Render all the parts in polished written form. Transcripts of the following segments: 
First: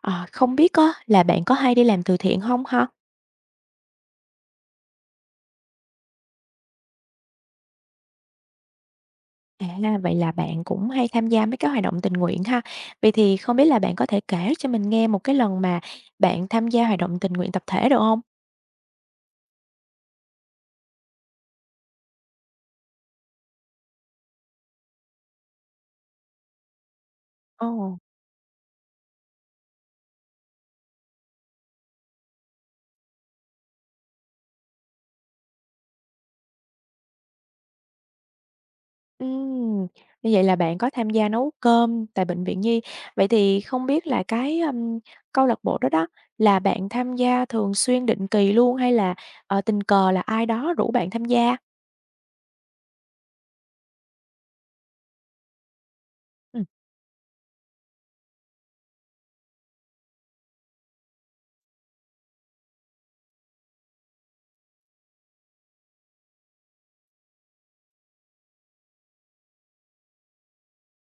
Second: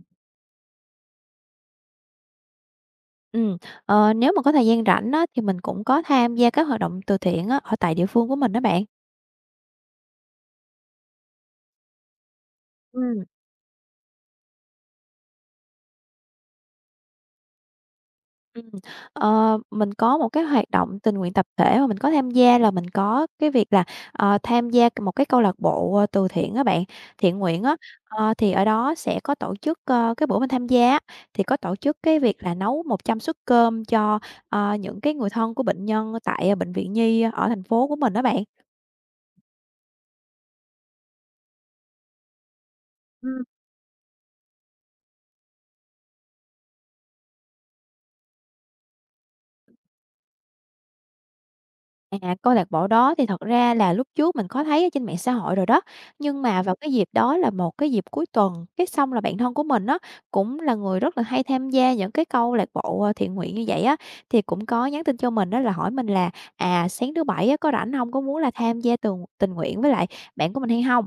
Ờ, Không biết á là bạn có hay đi làm từ thiện không ha? Ừm, Nếu mà có thời gian rảnh á, thì mình cũng có tham gia các hoạt động từ thiện á, ở tại địa phương của mình đó bạn. À, vậy là bạn cũng hay tham gia mấy cái hoạt động tình nguyện ha. Vậy Ừm, thì không biết là bạn có thể kể cho mình nghe một cái lần mà bạn tham gia hoạt động tình nguyện tập thể được không? ừm, mình có một cái hoạt động tình nguyện tập thể mà mình có tham gia là mình có cái việc là, tham gia một cái câu lạc bộ, từ thiện á bạn, thiện nguyện Ồ. á. Thì ở đó sẽ có tổ chức, cái bữa mình tham gia á, thì có tổ chức cái việc là nấu 100 suất cơm cho, những cái người thân của bệnh nhân tại bệnh viện Nhi ở thành phố của mình đó bạn. ừm, Như vậy là bạn có tham gia nấu cơm tại bệnh viện Nhi. Vậy thì không biết là cái, câu lạc bộ đó đó là bạn tham gia thường xuyên định kỳ luôn hay là, tình cờ là ai đó rủ bạn tham gia? À, câu lạc bộ đó thì thật ra là lúc trước mình có thấy ở trên mạng xã hội rồi đó, nhưng mà Ừm. vào cái dịp đó là một cái dịp cuối tuần, cái xong là bạn thân của mình á, cũng là người rất là hay tham gia những cái câu lạc bộ, thiện nguyện như vậy á, thì cũng có nhắn tin cho mình đó là hỏi mình là "À, sáng thứ Bảy á, có rảnh không? Có muốn là tham gia tường tình nguyện với lại bạn của mình hay không?"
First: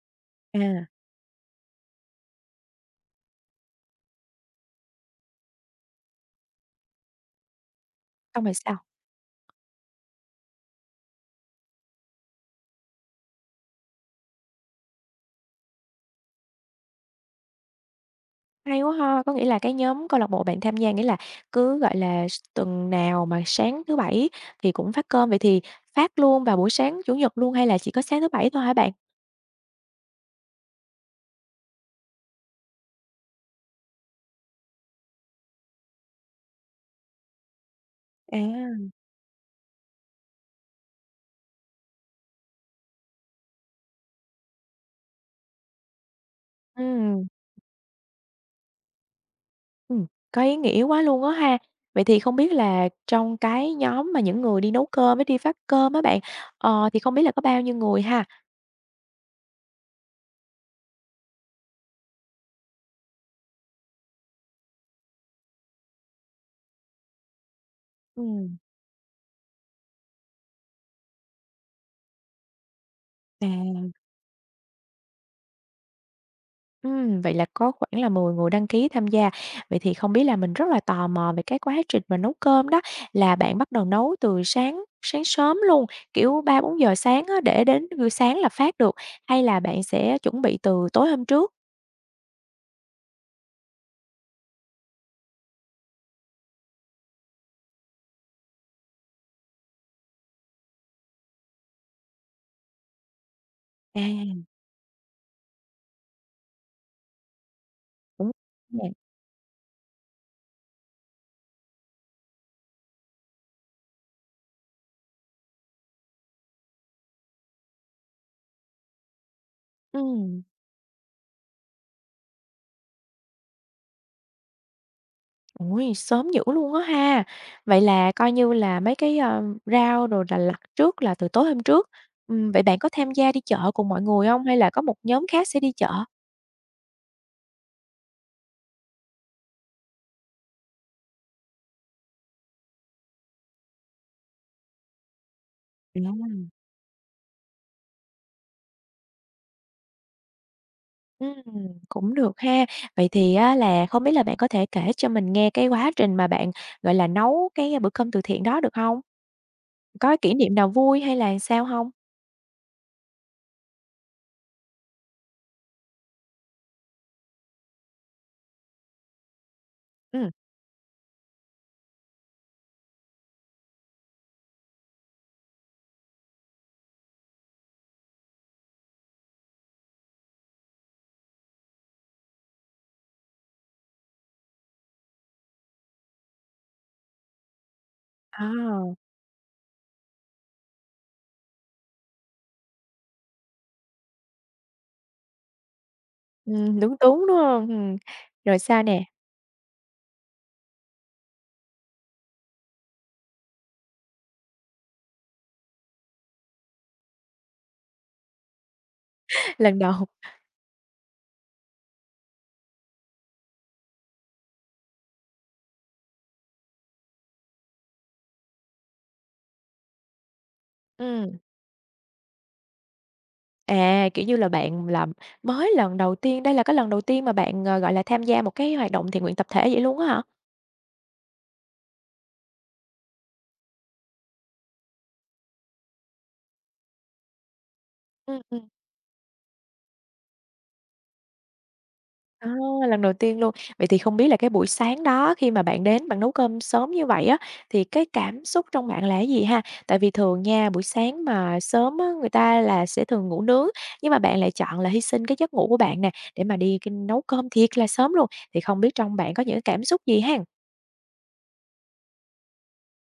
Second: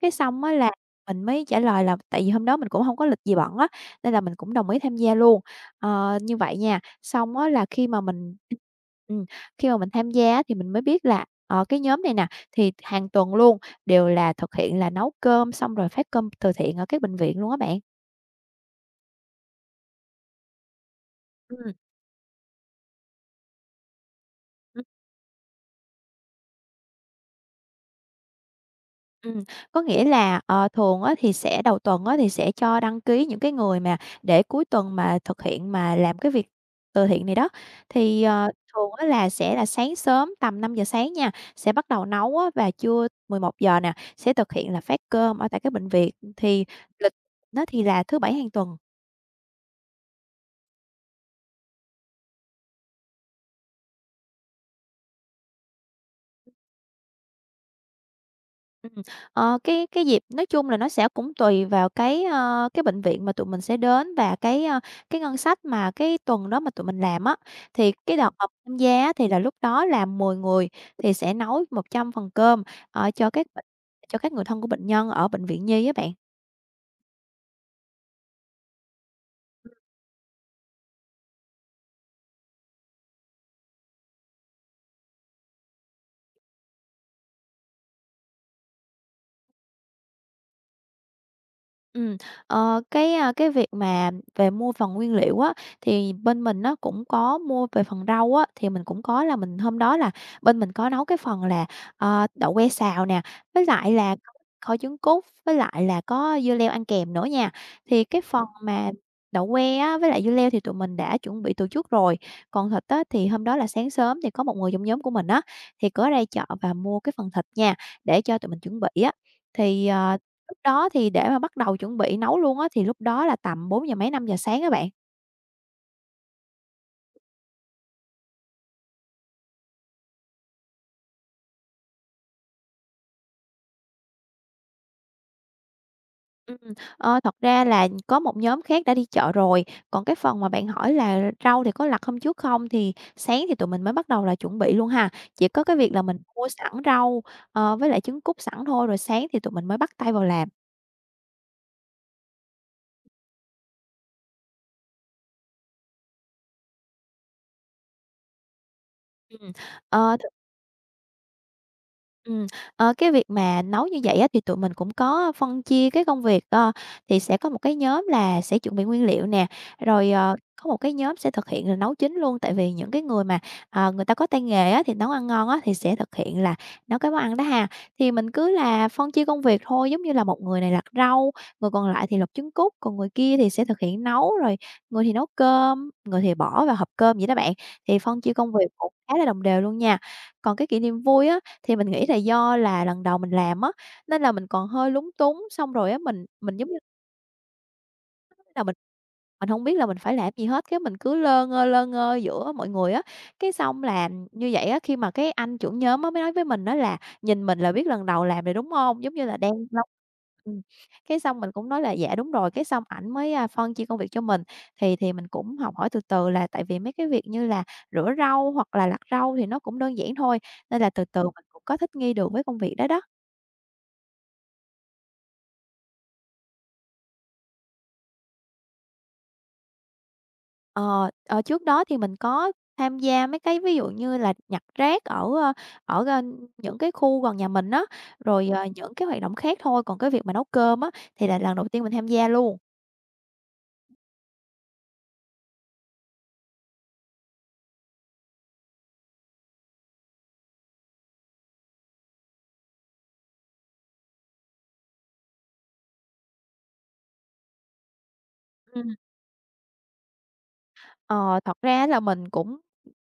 Cái xong á là À, mình mới trả lời là tại vì hôm đó mình cũng không có lịch gì bận á, nên là mình cũng đồng ý tham gia luôn. Như vậy nha, xong á là khi mà mình xong rồi sao? ừm. Khi mà mình tham gia á thì mình mới biết là, cái nhóm này nè, thì hàng tuần luôn đều là thực hiện là nấu cơm xong rồi phát cơm từ thiện ở các bệnh viện luôn á bạn. Hay quá ha, có nghĩa là cái nhóm câu lạc bộ bạn tham gia nghĩa là Ừm, cứ, gọi là, tuần nào mà sáng thứ Bảy thì ừm, cũng phát cơm, vậy thì phát luôn vào buổi sáng Chủ nhật luôn hay là chỉ có sáng thứ Bảy thôi hả bạn? ừm, có nghĩa là, thường á thì sẽ đầu tuần á thì sẽ cho đăng ký những cái người mà để cuối tuần mà thực hiện mà làm cái việc từ thiện này đó. Thì, À. Thường á là sẽ là sáng sớm tầm năm giờ sáng nha, sẽ bắt đầu nấu á và trưa 11 giờ nè, sẽ thực hiện là phát cơm ở tại các bệnh viện. Thì lịch ừm, nó thì là thứ Bảy hàng tuần. ừm, có ý nghĩa quá luôn á ha. Vậy thì không biết là trong cái nhóm mà những người đi nấu cơm với đi phát cơm á bạn, thì không biết là có bao nhiêu người ha? Ừm, cái dịp nói chung là nó sẽ cũng tùy vào cái, cái bệnh viện mà tụi mình sẽ đến và cái, cái ngân sách mà cái tuần đó mà tụi mình làm á. Thì cái đợt mà Ừm. tham gia á thì là lúc đó là 10 người thì sẽ nấu 100 phần cơm, cho các bệnh À. cho các người thân của bệnh nhân ở bệnh viện nhi á bạn. Vậy là có khoảng là 10 người đăng ký tham gia. Vậy thì không biết là mình rất là tò mò về cái quá trình mà nấu cơm đó, là bạn bắt đầu nấu từ sáng sáng sớm luôn, kiểu 3 4 giờ sáng á, để đến buổi sáng là phát được, hay là bạn sẽ chuẩn bị từ tối hôm trước? Ừm, cái, cái việc mà về mua phần nguyên liệu á, thì bên mình nó cũng có mua về phần rau á, thì mình cũng có là mình hôm đó là bên mình có nấu cái phần là, đậu que xào nè, với lại là có À, kho trứng cút, với lại là có dưa leo ăn kèm nữa nha. Thì cái cũng phần nè. mà đậu que á, với lại dưa leo thì tụi mình đã chuẩn bị từ trước rồi, còn thịt á thì hôm đó là sáng sớm thì có một người trong nhóm của mình á, thì có ra chợ và mua cái phần thịt nha, để cho tụi mình chuẩn bị á. Thì, Ừm, lúc đó thì để mà bắt đầu chuẩn bị nấu luôn á, thì lúc đó là tầm 4 giờ mấy 5 giờ sáng á bạn. Ui sớm dữ luôn á ha! Vậy là coi như là mấy cái, rau rồi là lặt trước là từ tối hôm trước. Vậy bạn có tham gia đi chợ cùng mọi người không hay là có một nhóm khác sẽ đi chợ? Ừm, Thật ra là có một nhóm khác đã đi chợ rồi, còn cái phần mà bạn hỏi là rau thì có lặt hôm trước không, thì sáng thì tụi mình mới bắt đầu là chuẩn bị luôn ha. Chỉ có cái việc là mình mua sẵn rau, với lại trứng cút sẵn thôi, rồi sáng thì tụi mình mới bắt tay vào làm. Ừm, cũng được ha. Vậy thì á là không biết là bạn có thể kể cho mình nghe cái quá trình mà bạn, gọi là, nấu cái bữa cơm từ thiện đó được hông? Ừm, ờ Có kỷ niệm nào vui hay là sao hông? Ừm, cái việc mà nấu như vậy á, thì tụi mình cũng có phân chia cái công việc, thì sẽ có một cái nhóm là sẽ chuẩn bị nguyên liệu nè, rồi, Ừm. Có một cái nhóm sẽ thực hiện là nấu chính luôn. Tại vì những cái người mà, người ta có tay nghề á, thì nấu ăn ngon á, thì sẽ thực hiện là nấu cái món ăn đó ha. Thì mình cứ là phân chia công việc thôi, giống như là một người này lặt rau, người còn lại thì lột trứng cút, còn người kia thì sẽ thực hiện nấu, rồi người thì nấu cơm, người thì bỏ vào hộp cơm vậy đó bạn. Thì phân chia À, công việc cũng khá là đồng đều luôn nha. Còn cái kỷ niệm vui á thì mình nghĩ là do là lần đầu mình làm á, nên là mình còn hơi lúng túng, xong rồi á mình giống như lúng túng, đúng hông? Rồi là mình sao nè? mình hông biết là mình phải làm gì hết, cái mình cứ lơ ngơ giữa mọi người á. Cái xong là như vậy á, khi mà cái anh trưởng nhóm á mới nói với mình á là nhìn mình là biết lần đầu làm rồi, đúng hông? Giống như là đang Lần lâu đầu ừm, cái xong mình cũng nói là "Dạ, đúng rồi." Cái xong ảnh mới, phân chia công việc cho mình, thì mình cũng học hỏi từ từ là tại vì mấy cái việc như là rửa rau hoặc là lặt rau thì nó cũng đơn giản thôi, nên là từ từ ừm, mình cũng có thích nghi được với công việc đó đó. à, kiểu như là, bạn là mới lần đầu tiên đây là cái lần đầu tiên mà bạn, gọi là, tham gia một cái hoạt động thiện nguyện tập thể vậy luôn á hả? Ờ, Trước đó thì mình có tham gia mấy cái ví dụ như là nhặt rác ở, ở, những cái khu gần nhà mình á, Ừm, rồi, ừm. những cái hoạt động khác thôi, còn cái việc mà nấu cơm á thì là lần đầu tiên mình tham gia À, luôn. lần đầu tiên luôn. Vậy thì không biết là cái buổi sáng đó khi mà bạn đến bạn nấu cơm sớm như vậy á, thì cái cảm xúc trong bạn là cái gì ha? Tại vì thường nha, buổi sáng mà sớm á, người ta là sẽ thường ngủ nướng, nhưng mà bạn lại chọn là hy sinh cái giấc ngủ của bạn nè, để mà đi cái nấu cơm thiệt là sớm luôn, thì không biết Ừm. trong bạn có những cái cảm xúc gì ha? Ờ, Thật ra là mình cũng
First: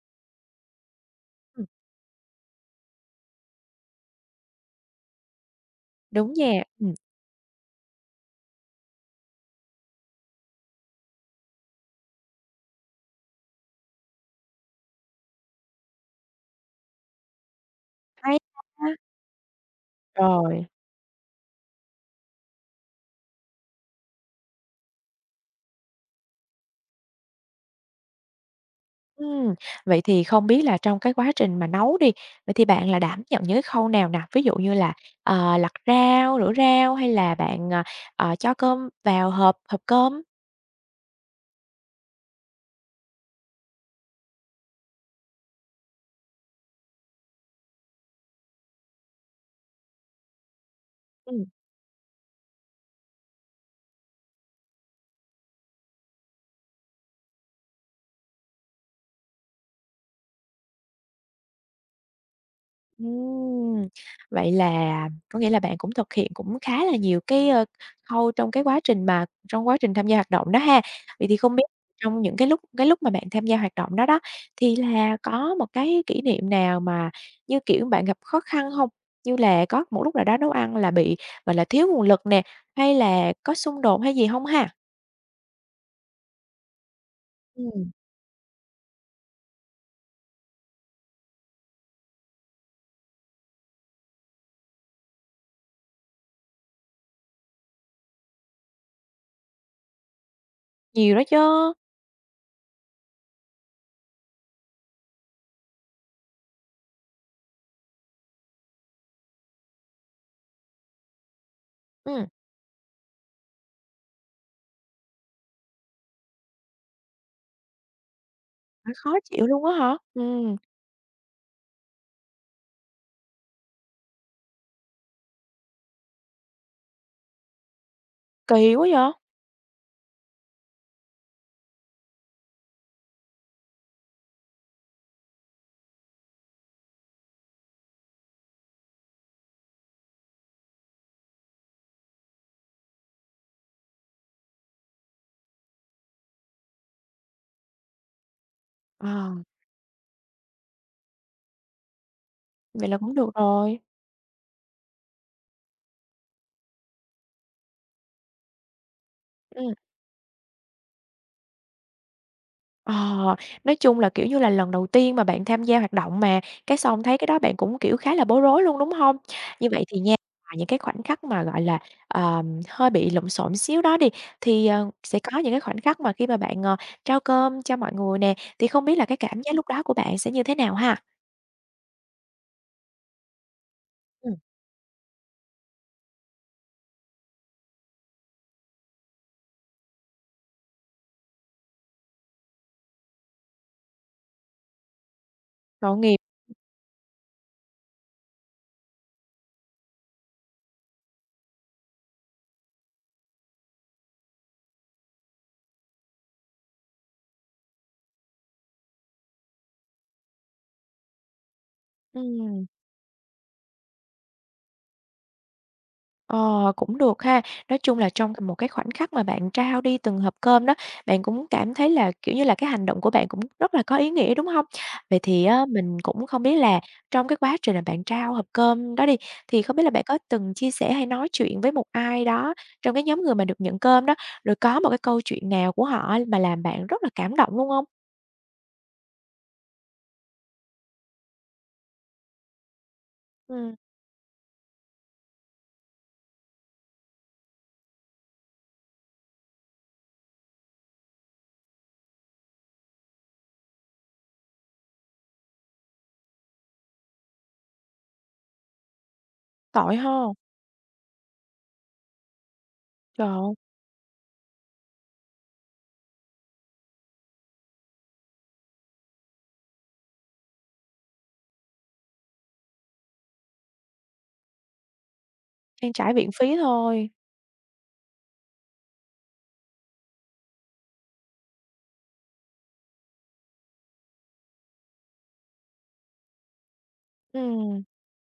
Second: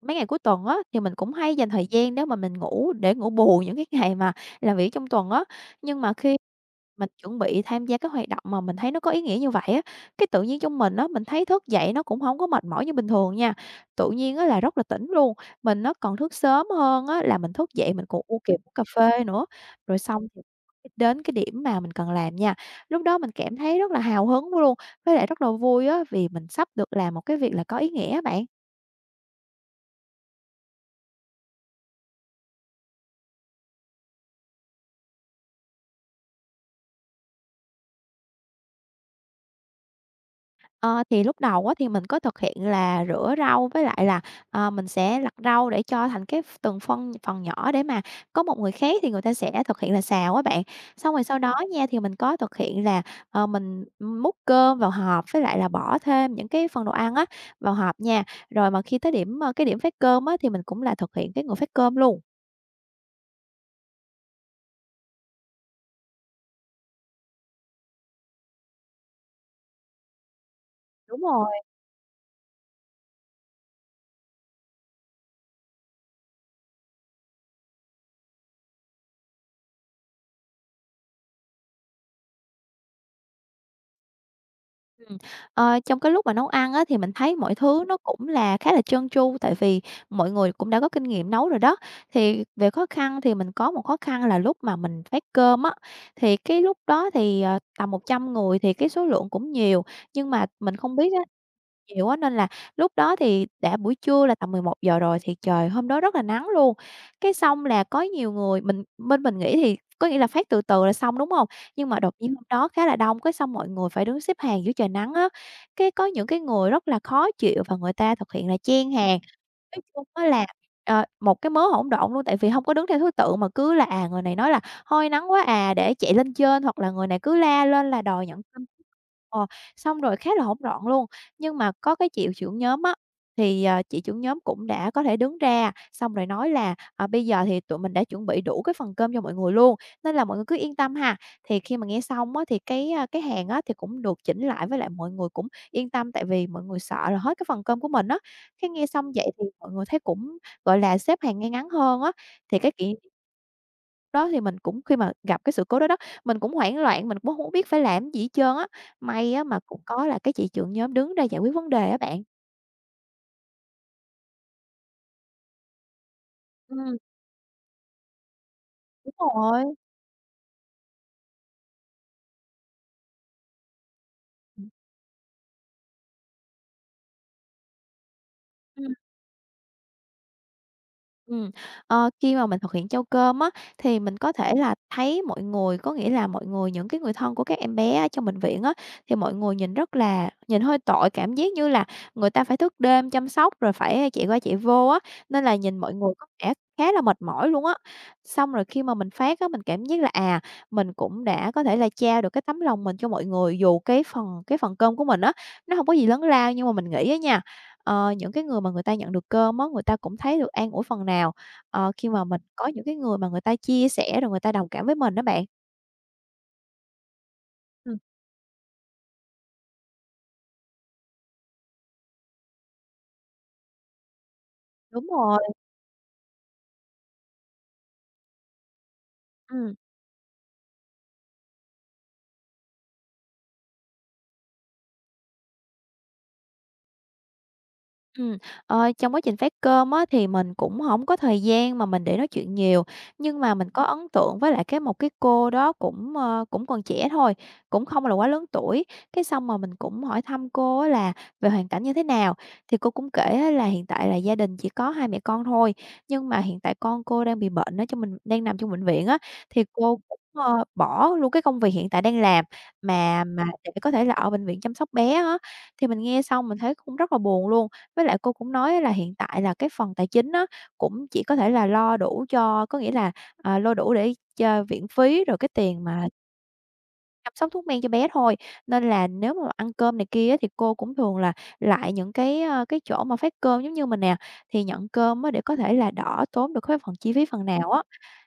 mấy ngày cuối tuần á, thì mình cũng hay Ừm, dành thời gian để mà mình ngủ để ngủ bù những cái ngày mà làm việc trong tuần á, nhưng mà đúng khi nha, ừm, mình chuẩn bị tham gia các hoạt động mà mình thấy nó có ý nghĩa như vậy á, cái tự nhiên trong mình á, mình thấy thức dậy nó cũng không có mệt mỏi như bình thường nha. Tự nhiên á là rất là tỉnh luôn, mình nó còn thức sớm hơn á là mình thức dậy mình còn hay kịp uống cà ha. phê nữa. Rồi xong thì Rồi. đến cái điểm mà mình cần làm nha, lúc đó mình cảm thấy rất là hào hứng luôn, với lại rất là vui á, vì mình sắp được làm một cái việc là có ý nghĩa á bạn. Ừm, Vậy thì không biết là trong cái quá trình mà nấu đi, vậy thì bạn là đảm nhận những cái khâu nào nè? Ví dụ như là, lặt rau, rửa rau hay là bạn, cho cơm vào hộp hộp cơm? Ờ, thì lúc đầu á, thì mình có thực hiện là rửa rau với lại là, mình sẽ lặt rau để cho thành cái từng phân phần nhỏ để mà có một người khác thì người ta sẽ thực hiện là xào á bạn. Xong rồi sau đó nha, thì mình có thực hiện là, mình múc cơm vào hộp với lại là bỏ thêm những cái phần đồ ăn á, vào hộp nha. Rồi mà khi tới điểm, cái điểm phát cơm á, thì mình cũng là thực hiện cái người phát cơm luôn. Ừm, Vậy là có nghĩa là bạn cũng thực hiện cũng khá là nhiều cái, khâu trong quá trình tham gia hoạt động đó ha. Đúng Vậy thì rồi. không biết trong những cái lúc mà bạn tham gia hoạt động đó đó, thì là có một cái kỷ niệm nào mà, như kiểu, bạn gặp khó khăn không? Như là có một lúc nào đó nấu ăn là bị, gọi là, thiếu nguồn lực nè, hay là có xung đột hay gì không ha? Ừm, Trong cái lúc mà nấu ăn á, thì mình thấy mọi thứ Ừm, nó cũng là khá là trơn tru, tại vì mọi người cũng đã có kinh nghiệm nấu rồi đó. Thì về khó khăn thì mình có một khó khăn là lúc mà mình phát cơm á, thì cái lúc đó thì, tầm 100 người thì cái số lượng cũng nhiều, nhưng mà mình không biết nhiều đó á chứ. nhiều á, nên là lúc đó thì đã buổi trưa là tầm 11 giờ rồi thì trời hôm đó rất là nắng luôn. Cái xong là có nhiều người mình bên mình nghĩ thì có nghĩa là phát từ từ là xong, đúng hông? Nhưng mà đột Ừm, nhiên hôm đó khá là đông, cái xong mọi người phải đứng xếp hàng dưới trời nắng á. Cái có những cái người rất là khó chịu và người ta thực hiện là chen khó hàng. chịu luôn á Nói hả? chung á là, một cái mớ hỗn độn luôn, tại vì hông có đứng theo thứ tự mà cứ là, người này nói là "Hôi nắng quá à" để chạy lên trên, hoặc là người này cứ la lên là đòi nhận cơm. Kỳ quá vậy! Ờ, Xong rồi khá là hỗn loạn luôn. Nhưng mà có cái chị trưởng nhóm á, thì, chị trưởng nhóm cũng đã có thể đứng ra, xong rồi nói là "À, bây giờ thì tụi mình đã chuẩn bị đủ cái phần cơm cho mọi người luôn, nên là mọi người cứ yên tâm ha." Thì khi mà nghe xong á, thì cái hàng á, thì cũng được chỉnh lại với lại mọi người cũng yên tâm, tại vì mọi người sợ là hết cái phần cơm của mình á. Cái nghe Ờ, xong vậy thì mọi người thấy cũng, gọi là, xếp hàng ngay ngắn hơn á, thì cái vậy kỷ là cũng được rồi. đó thì mình cũng khi mà gặp cái sự cố đó đó, mình cũng hoảng loạn, mình cũng hổng biết phải làm gì hết trơn á. May á mà Ừm. cũng có là cái chị trưởng nhóm đứng ra giải quyết vấn đề á bạn. Ờ, nói chung là, kiểu như là, lần đầu tiên mà bạn tham gia hoạt động mà, cái Ừm, xong thấy cái đó bạn cũng, kiểu, khá là bối rối luôn, đúng đúng không? rồi. Như vậy thì nha, ngoài những cái khoảnh khắc mà, gọi là, hơi bị lộn xộn xíu đó đi, thì, sẽ có những cái khoảnh khắc mà khi mà bạn, trao cơm cho mọi người nè, thì không Ừm. biết là cái cảm giác lúc đó của bạn sẽ như thế nào ha? Ừm, Khi mà mình thực hiện trâu cơm á, thì mình có Ừm, thể là thấy mọi người, có nghĩa là mọi người những cái người thân của các em bé ở trong bệnh viện á, thì mọi người nhìn rất là nhìn hơi tội, cảm giác như là người ta phải thức đêm chăm sóc rồi phải chạy qua chạy vô á, nên là nhìn mọi tội người nghiệp. có vẻ khá là mệt mỏi luôn á. Xong rồi khi mà mình phát á, mình cảm giác là, mình cũng đã có thể là trao được cái tấm lòng mình cho mọi người, dù cái phần cơm của mình á, nó không có gì lớn lao nhưng mà mình nghĩ á nha. Những cái người mà người ta nhận được cơm á, người ta cũng thấy được an ủi phần nào, khi mà mình Ừm. có những cái người mà người ta chia sẻ rồi người ta đồng cảm với mình đó bạn. Ờ, cũng được ha. Nói Ừm. chung là trong một cái khoảnh khắc mà bạn trao đi từng hộp cơm đó, bạn cũng cảm thấy là, kiểu như là, cái hành động của bạn cũng rất là có ý nghĩa, đúng không? Đúng Vậy thì rồi. á, mình cũng không biết là trong cái quá trình là bạn trao hộp cơm đó đi, thì Ừm. không biết là bạn có từng chia sẻ hay nói chuyện với một ai đó trong cái nhóm người mà được nhận cơm đó, rồi có một cái câu chuyện nào của họ mà làm bạn rất là cảm động luôn không? Ừm, Trong quá trình phát cơm á, thì mình cũng không có thời gian mà mình để nói chuyện nhiều, nhưng mà mình Ừm, có ấn tượng với lại một cái cô đó cũng, cũng còn trẻ thôi, cũng không là quá lớn tuổi. Cái xong mà mình cũng hỏi thăm cô á là về hoàn cảnh như thế nào, thì cô cũng kể á là hiện tại là gia đình chỉ có hai mẹ con thôi, nhưng mà hiện tại con cô đang bị bệnh ở trong mình đang nằm trong bệnh viện á, thì tội cô cũng, ho. Bỏ luôn cái công việc hiện tại đang làm mà Trời mà ơi, để có thể là ở bệnh viện chăm sóc bé á. Thì mình nghe xong mình thấy cũng rất là buồn luôn, với lại cô cũng nói là hiện tại là cái phần tài chính á, cũng chỉ có thể là lo đủ cho có nghĩa là, lo đủ để cho viện phí, rồi cái tiền trang mà trải viện phí thôi. chăm sóc thuốc men cho bé thôi. Nên là nếu mà ăn cơm này kia á, thì cô cũng thường là lại những cái chỗ mà phát cơm giống như mình nè, thì nhận cơm á để có thể là đỡ tốn được cái phần chi phí phần nào Ừm, á.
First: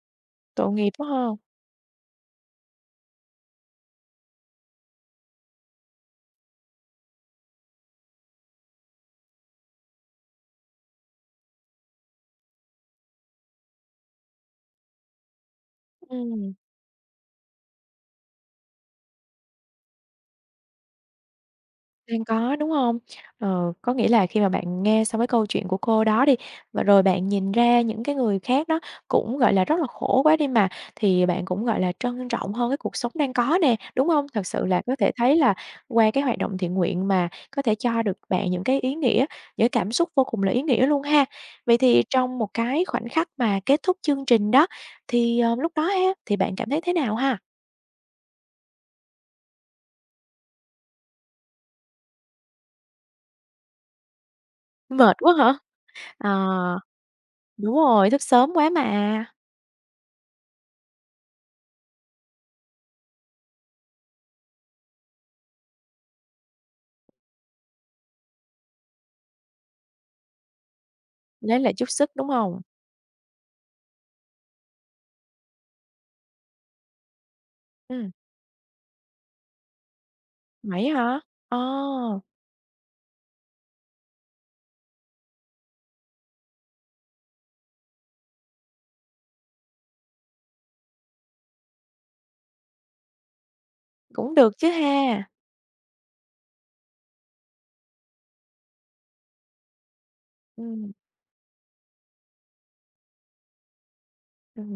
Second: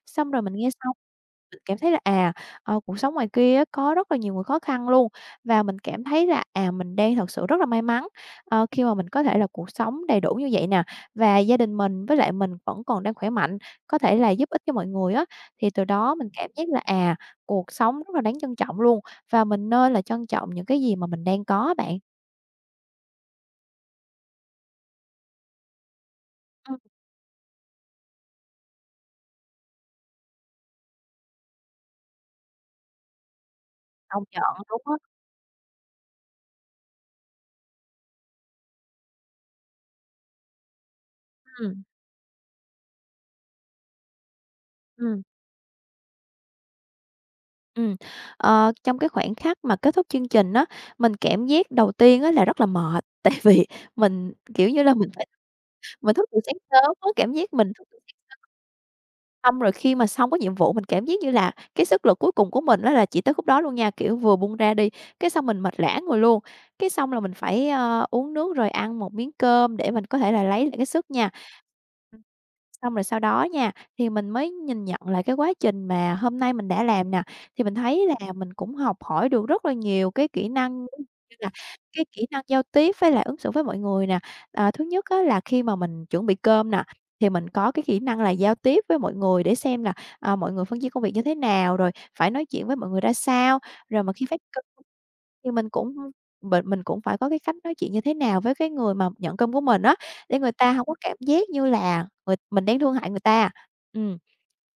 Xong rồi mình nghe tội nghiệp xong quá ha. mình cảm thấy là, cuộc sống ngoài kia á, có rất là nhiều người khó khăn luôn, và mình cảm thấy là, mình đang thật sự rất là may mắn, khi mà mình có thể là cuộc sống đầy đủ như vậy nè, và gia đình mình với lại mình vẫn còn đang khỏe mạnh, có thể là giúp ích cho mọi người á. Thì từ đó mình cảm Ừm. giác là, cuộc sống rất là đáng trân trọng luôn, và mình nên là trân trọng những cái gì mà mình đang có bạn. Đang có, đúng hông? Ờ, có nghĩa là khi mà bạn nghe xong cái câu chuyện của cô đó đi, Ừm, và rồi bạn nhìn ra những cái người khác đó cũng, gọi là, rất là khổ quá đi mà, thì bạn cũng, gọi là, trân trọng hơn cái cuộc sống đang có nè, đúng công hông? nhận, Thật sự là đúng có á. thể thấy là qua cái hoạt động thiện nguyện mà có thể cho được bạn những cái ý nghĩa, những cái cảm xúc vô cùng là ý nghĩa luôn ha. Ừm, Vậy thì trong một cái khoảnh khắc mà kết thúc chương trình đó, ừm. thì, lúc đó ha, thì bạn cảm thấy thế nào ha? Ừm, Trong cái khoảnh khắc mà kết thúc chương trình á, mình cảm giác đầu tiên á là rất là mệt, tại vì mình, kiểu như là, Mệt quá hả? mình thức Ờ, từ sáng sớm á, cảm giác mình đúng thức từ rồi, sáng thức sớm. sớm quá mà. Xong rồi khi mà xong cái nhiệm vụ mình cảm giác như là cái sức lực cuối cùng của mình á là chỉ tới khúc đó luôn nha, kiểu, vừa buông ra đi, cái xong mình mệt lả người luôn. Cái xong là mình phải, uống nước rồi ăn một miếng cơm để mình có thể là lấy lại cái sức nha. Lấy lại chút sức, Ừm. đúng hông? Xong rồi sau đó nha, thì mình mới nhìn nhận lại cái quá trình mà hôm nay mình đã làm nè, thì mình thấy Ừm, là mình cũng học hỏi được rất là nhiều cái kỹ năng vậy á hả? như là Ờ, cái kỹ năng giao tiếp với lại ứng xử với mọi người nè. Thứ nhất á là khi mà mình chuẩn bị cơm nè, thì mình có cái kỹ năng là giao tiếp với mọi người để xem là, mọi người phân chia công việc như thế nào, rồi phải nói chuyện với mọi người ra sao. Rồi mà khi cũng phát được cơm chứ ha. thì mình cũng phải có cái cách nói chuyện như thế nào với cái người mà nhận cơm của mình á, để người ta không Ừm, có cảm giác như là người mình đang thương hại người ta. Ừm.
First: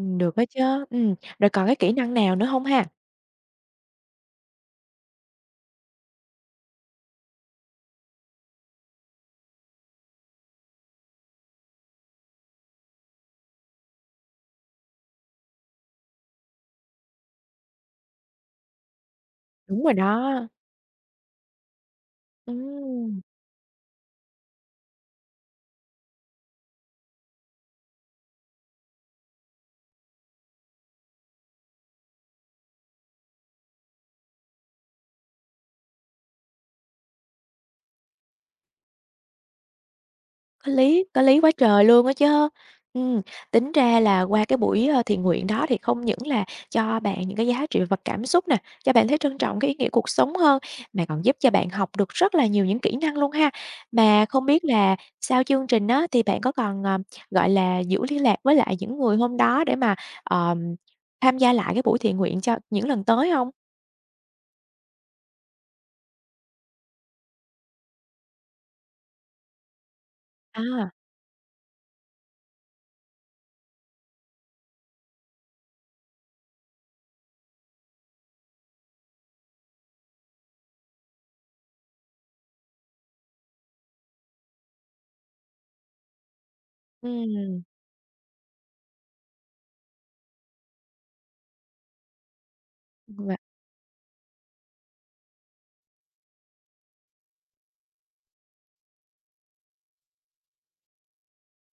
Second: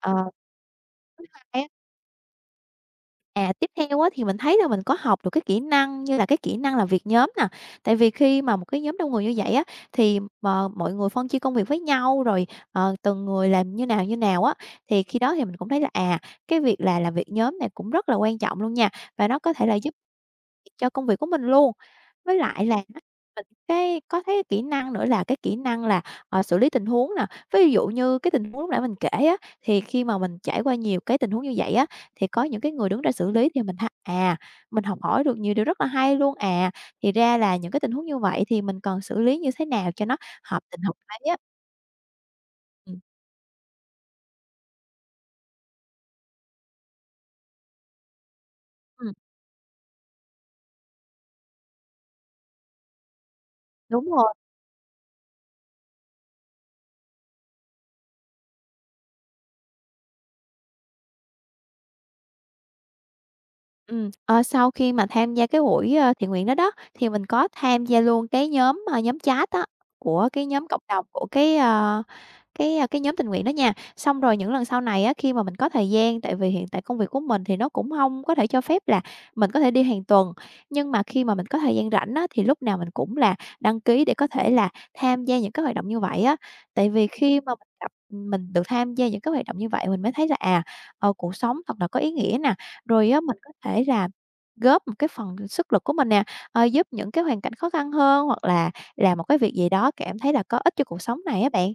Ờ. được đó chứ. Thứ hai Rồi còn á cái kỹ năng nào nữa hông ha? À, Tiếp theo á, thì mình thấy là mình có học được cái kỹ năng như là cái kỹ năng làm việc nhóm nè. Tại vì khi mà một cái nhóm đông người như vậy á, thì mà mọi người phân chia công việc với nhau rồi từng người làm như nào á, thì khi đó thì mình cũng thấy là cái việc là làm việc nhóm này cũng rất là quan trọng luôn nha. Và nó có thể là Đúng giúp rồi đó. cho công việc của mình luôn. Với lại là á, Ừm. mình cái có thấy kỹ năng nữa là cái kỹ năng là, xử lý tình huống nè. Ví dụ như cái tình huống lúc nãy mình kể á, thì khi mà mình trải qua nhiều cái tình huống như vậy á, thì có những cái người đứng ra xử lý thì mình ha mình học hỏi được nhiều điều rất là hay luôn. Thì ra là những cái tình huống như vậy thì mình cần xử lý như thế nào cho nó hợp tình hợp Có lý á. lý quá trời luôn á chứ. Ừm, Ừm, Tính ra là qua cái buổi, thiện nguyện đó thì không những là cho bạn những cái giá trị vật cảm xúc nè, cho bạn ừm, thấy trân trọng cái ý nghĩa cuộc sống hơn, mà còn giúp cho bạn học được rất là nhiều những kỹ năng luôn ha. đúng Mà rồi. không biết là sau chương trình đó thì bạn có còn, gọi là, giữ liên lạc với lại những người hôm đó để mà, ờm, tham gia lại cái buổi thiện nguyện cho những lần tới không? Ờ, Sau khi mà tham gia cái buổi, thiện nguyện đó đó, thì mình có tham gia luôn cái nhóm chat á, của cái nhóm cộng À, đồng của cái, ờ, cái, a, cái nhóm tình nguyện đó nha. Xong rồi những lần sau này á, khi mà mình có thời gian, tại vì hiện tại công việc của mình thì nó cũng không có thể cho phép là mình có thể đi hàng tuần, nhưng mà khi mà mình có thời gian rảnh á, thì lúc nào mình cũng là đăng ký để có thể là tham gia những cái hoạt động như vậy á. Tại vì khi mà mình được tham gia những cái hoạt động như vậy, mình mới thấy là, cuộc sống thật là có ý nghĩa nè. Rồi á, ừm. mình có thể là góp một cái phần sức lực của mình nè, giúp những cái hoàn cảnh khó khăn hơn, hoặc là làm một cái việc gì đó cảm thấy là có ích cho cuộc sống này á bạn.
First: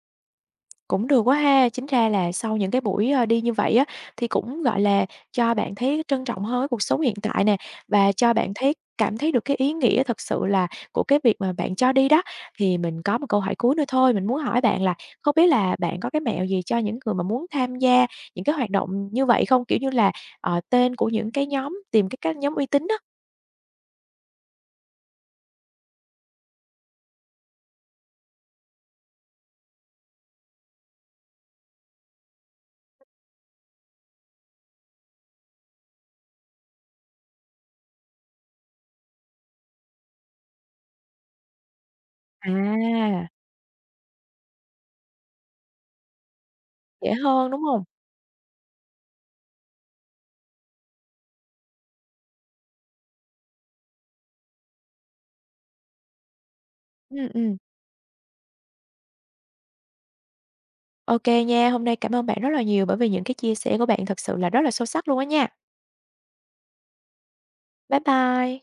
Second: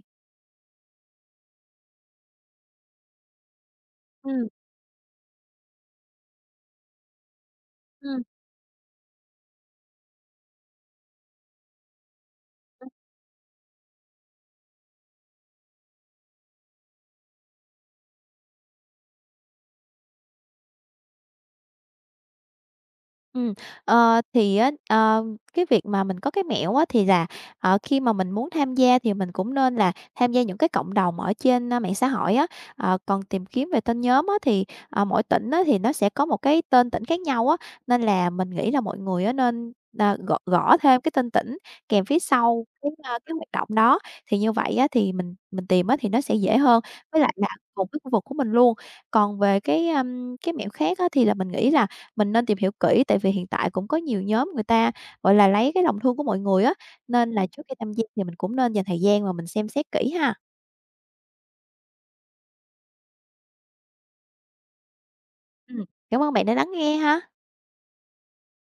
Cũng được quá ha, chính ra là sau những cái buổi, đi như vậy á, thì cũng, gọi là, cho bạn thấy trân trọng hơn cái cuộc sống hiện tại nè, và Ừm. cho bạn thấy cảm thấy được cái ý nghĩa thật sự là của cái việc mà bạn cho đi đó. Thì mình có một câu hỏi cuối nữa thôi, mình muốn hỏi bạn là không biết là bạn có cái mẹo gì cho những người mà muốn tham gia những cái hoạt động như vậy không? Kiểu như là, tên của những cái nhóm tìm cái các nhóm uy tín đó. ừ thì á, cái việc mà mình có cái mẹo á, thì là, khi mà mình muốn tham gia thì mình cũng nên là tham gia những cái cộng đồng ở trên, mạng xã hội á. Còn tìm kiếm về tên nhóm á, thì, mỗi tỉnh á, thì nó sẽ có một cái tên tỉnh khác nhau á, nên là mình nghĩ là mọi người á, nên, gõ gõ thêm cái tên tỉnh kèm phía sau cái, a, À. cái hoạt động đó, thì như vậy á, thì mình tìm á, thì nó sẽ dễ hơn, Dễ với lại là hơn, đúng không? cùng cái khu vực của mình luôn. Còn về cái mẹo khác á, thì là mình nghĩ là mình nên tìm hiểu kỹ tại vì hiện tại cũng có nhiều nhóm người ta, gọi là, lấy cái lòng thương của mọi người á, Ừm, nên là ừm, trước khi tham gia thì mình cũng nên dành thời gian mà mình xem xét kỹ ha. ô nha, hôm nay cảm ơn bạn rất là nhiều bởi vì những cái chia sẻ của bạn thật sự là rất là sâu sắc luôn á nha. Cảm ơn bạn đã lắng nghe ha. Bye bye.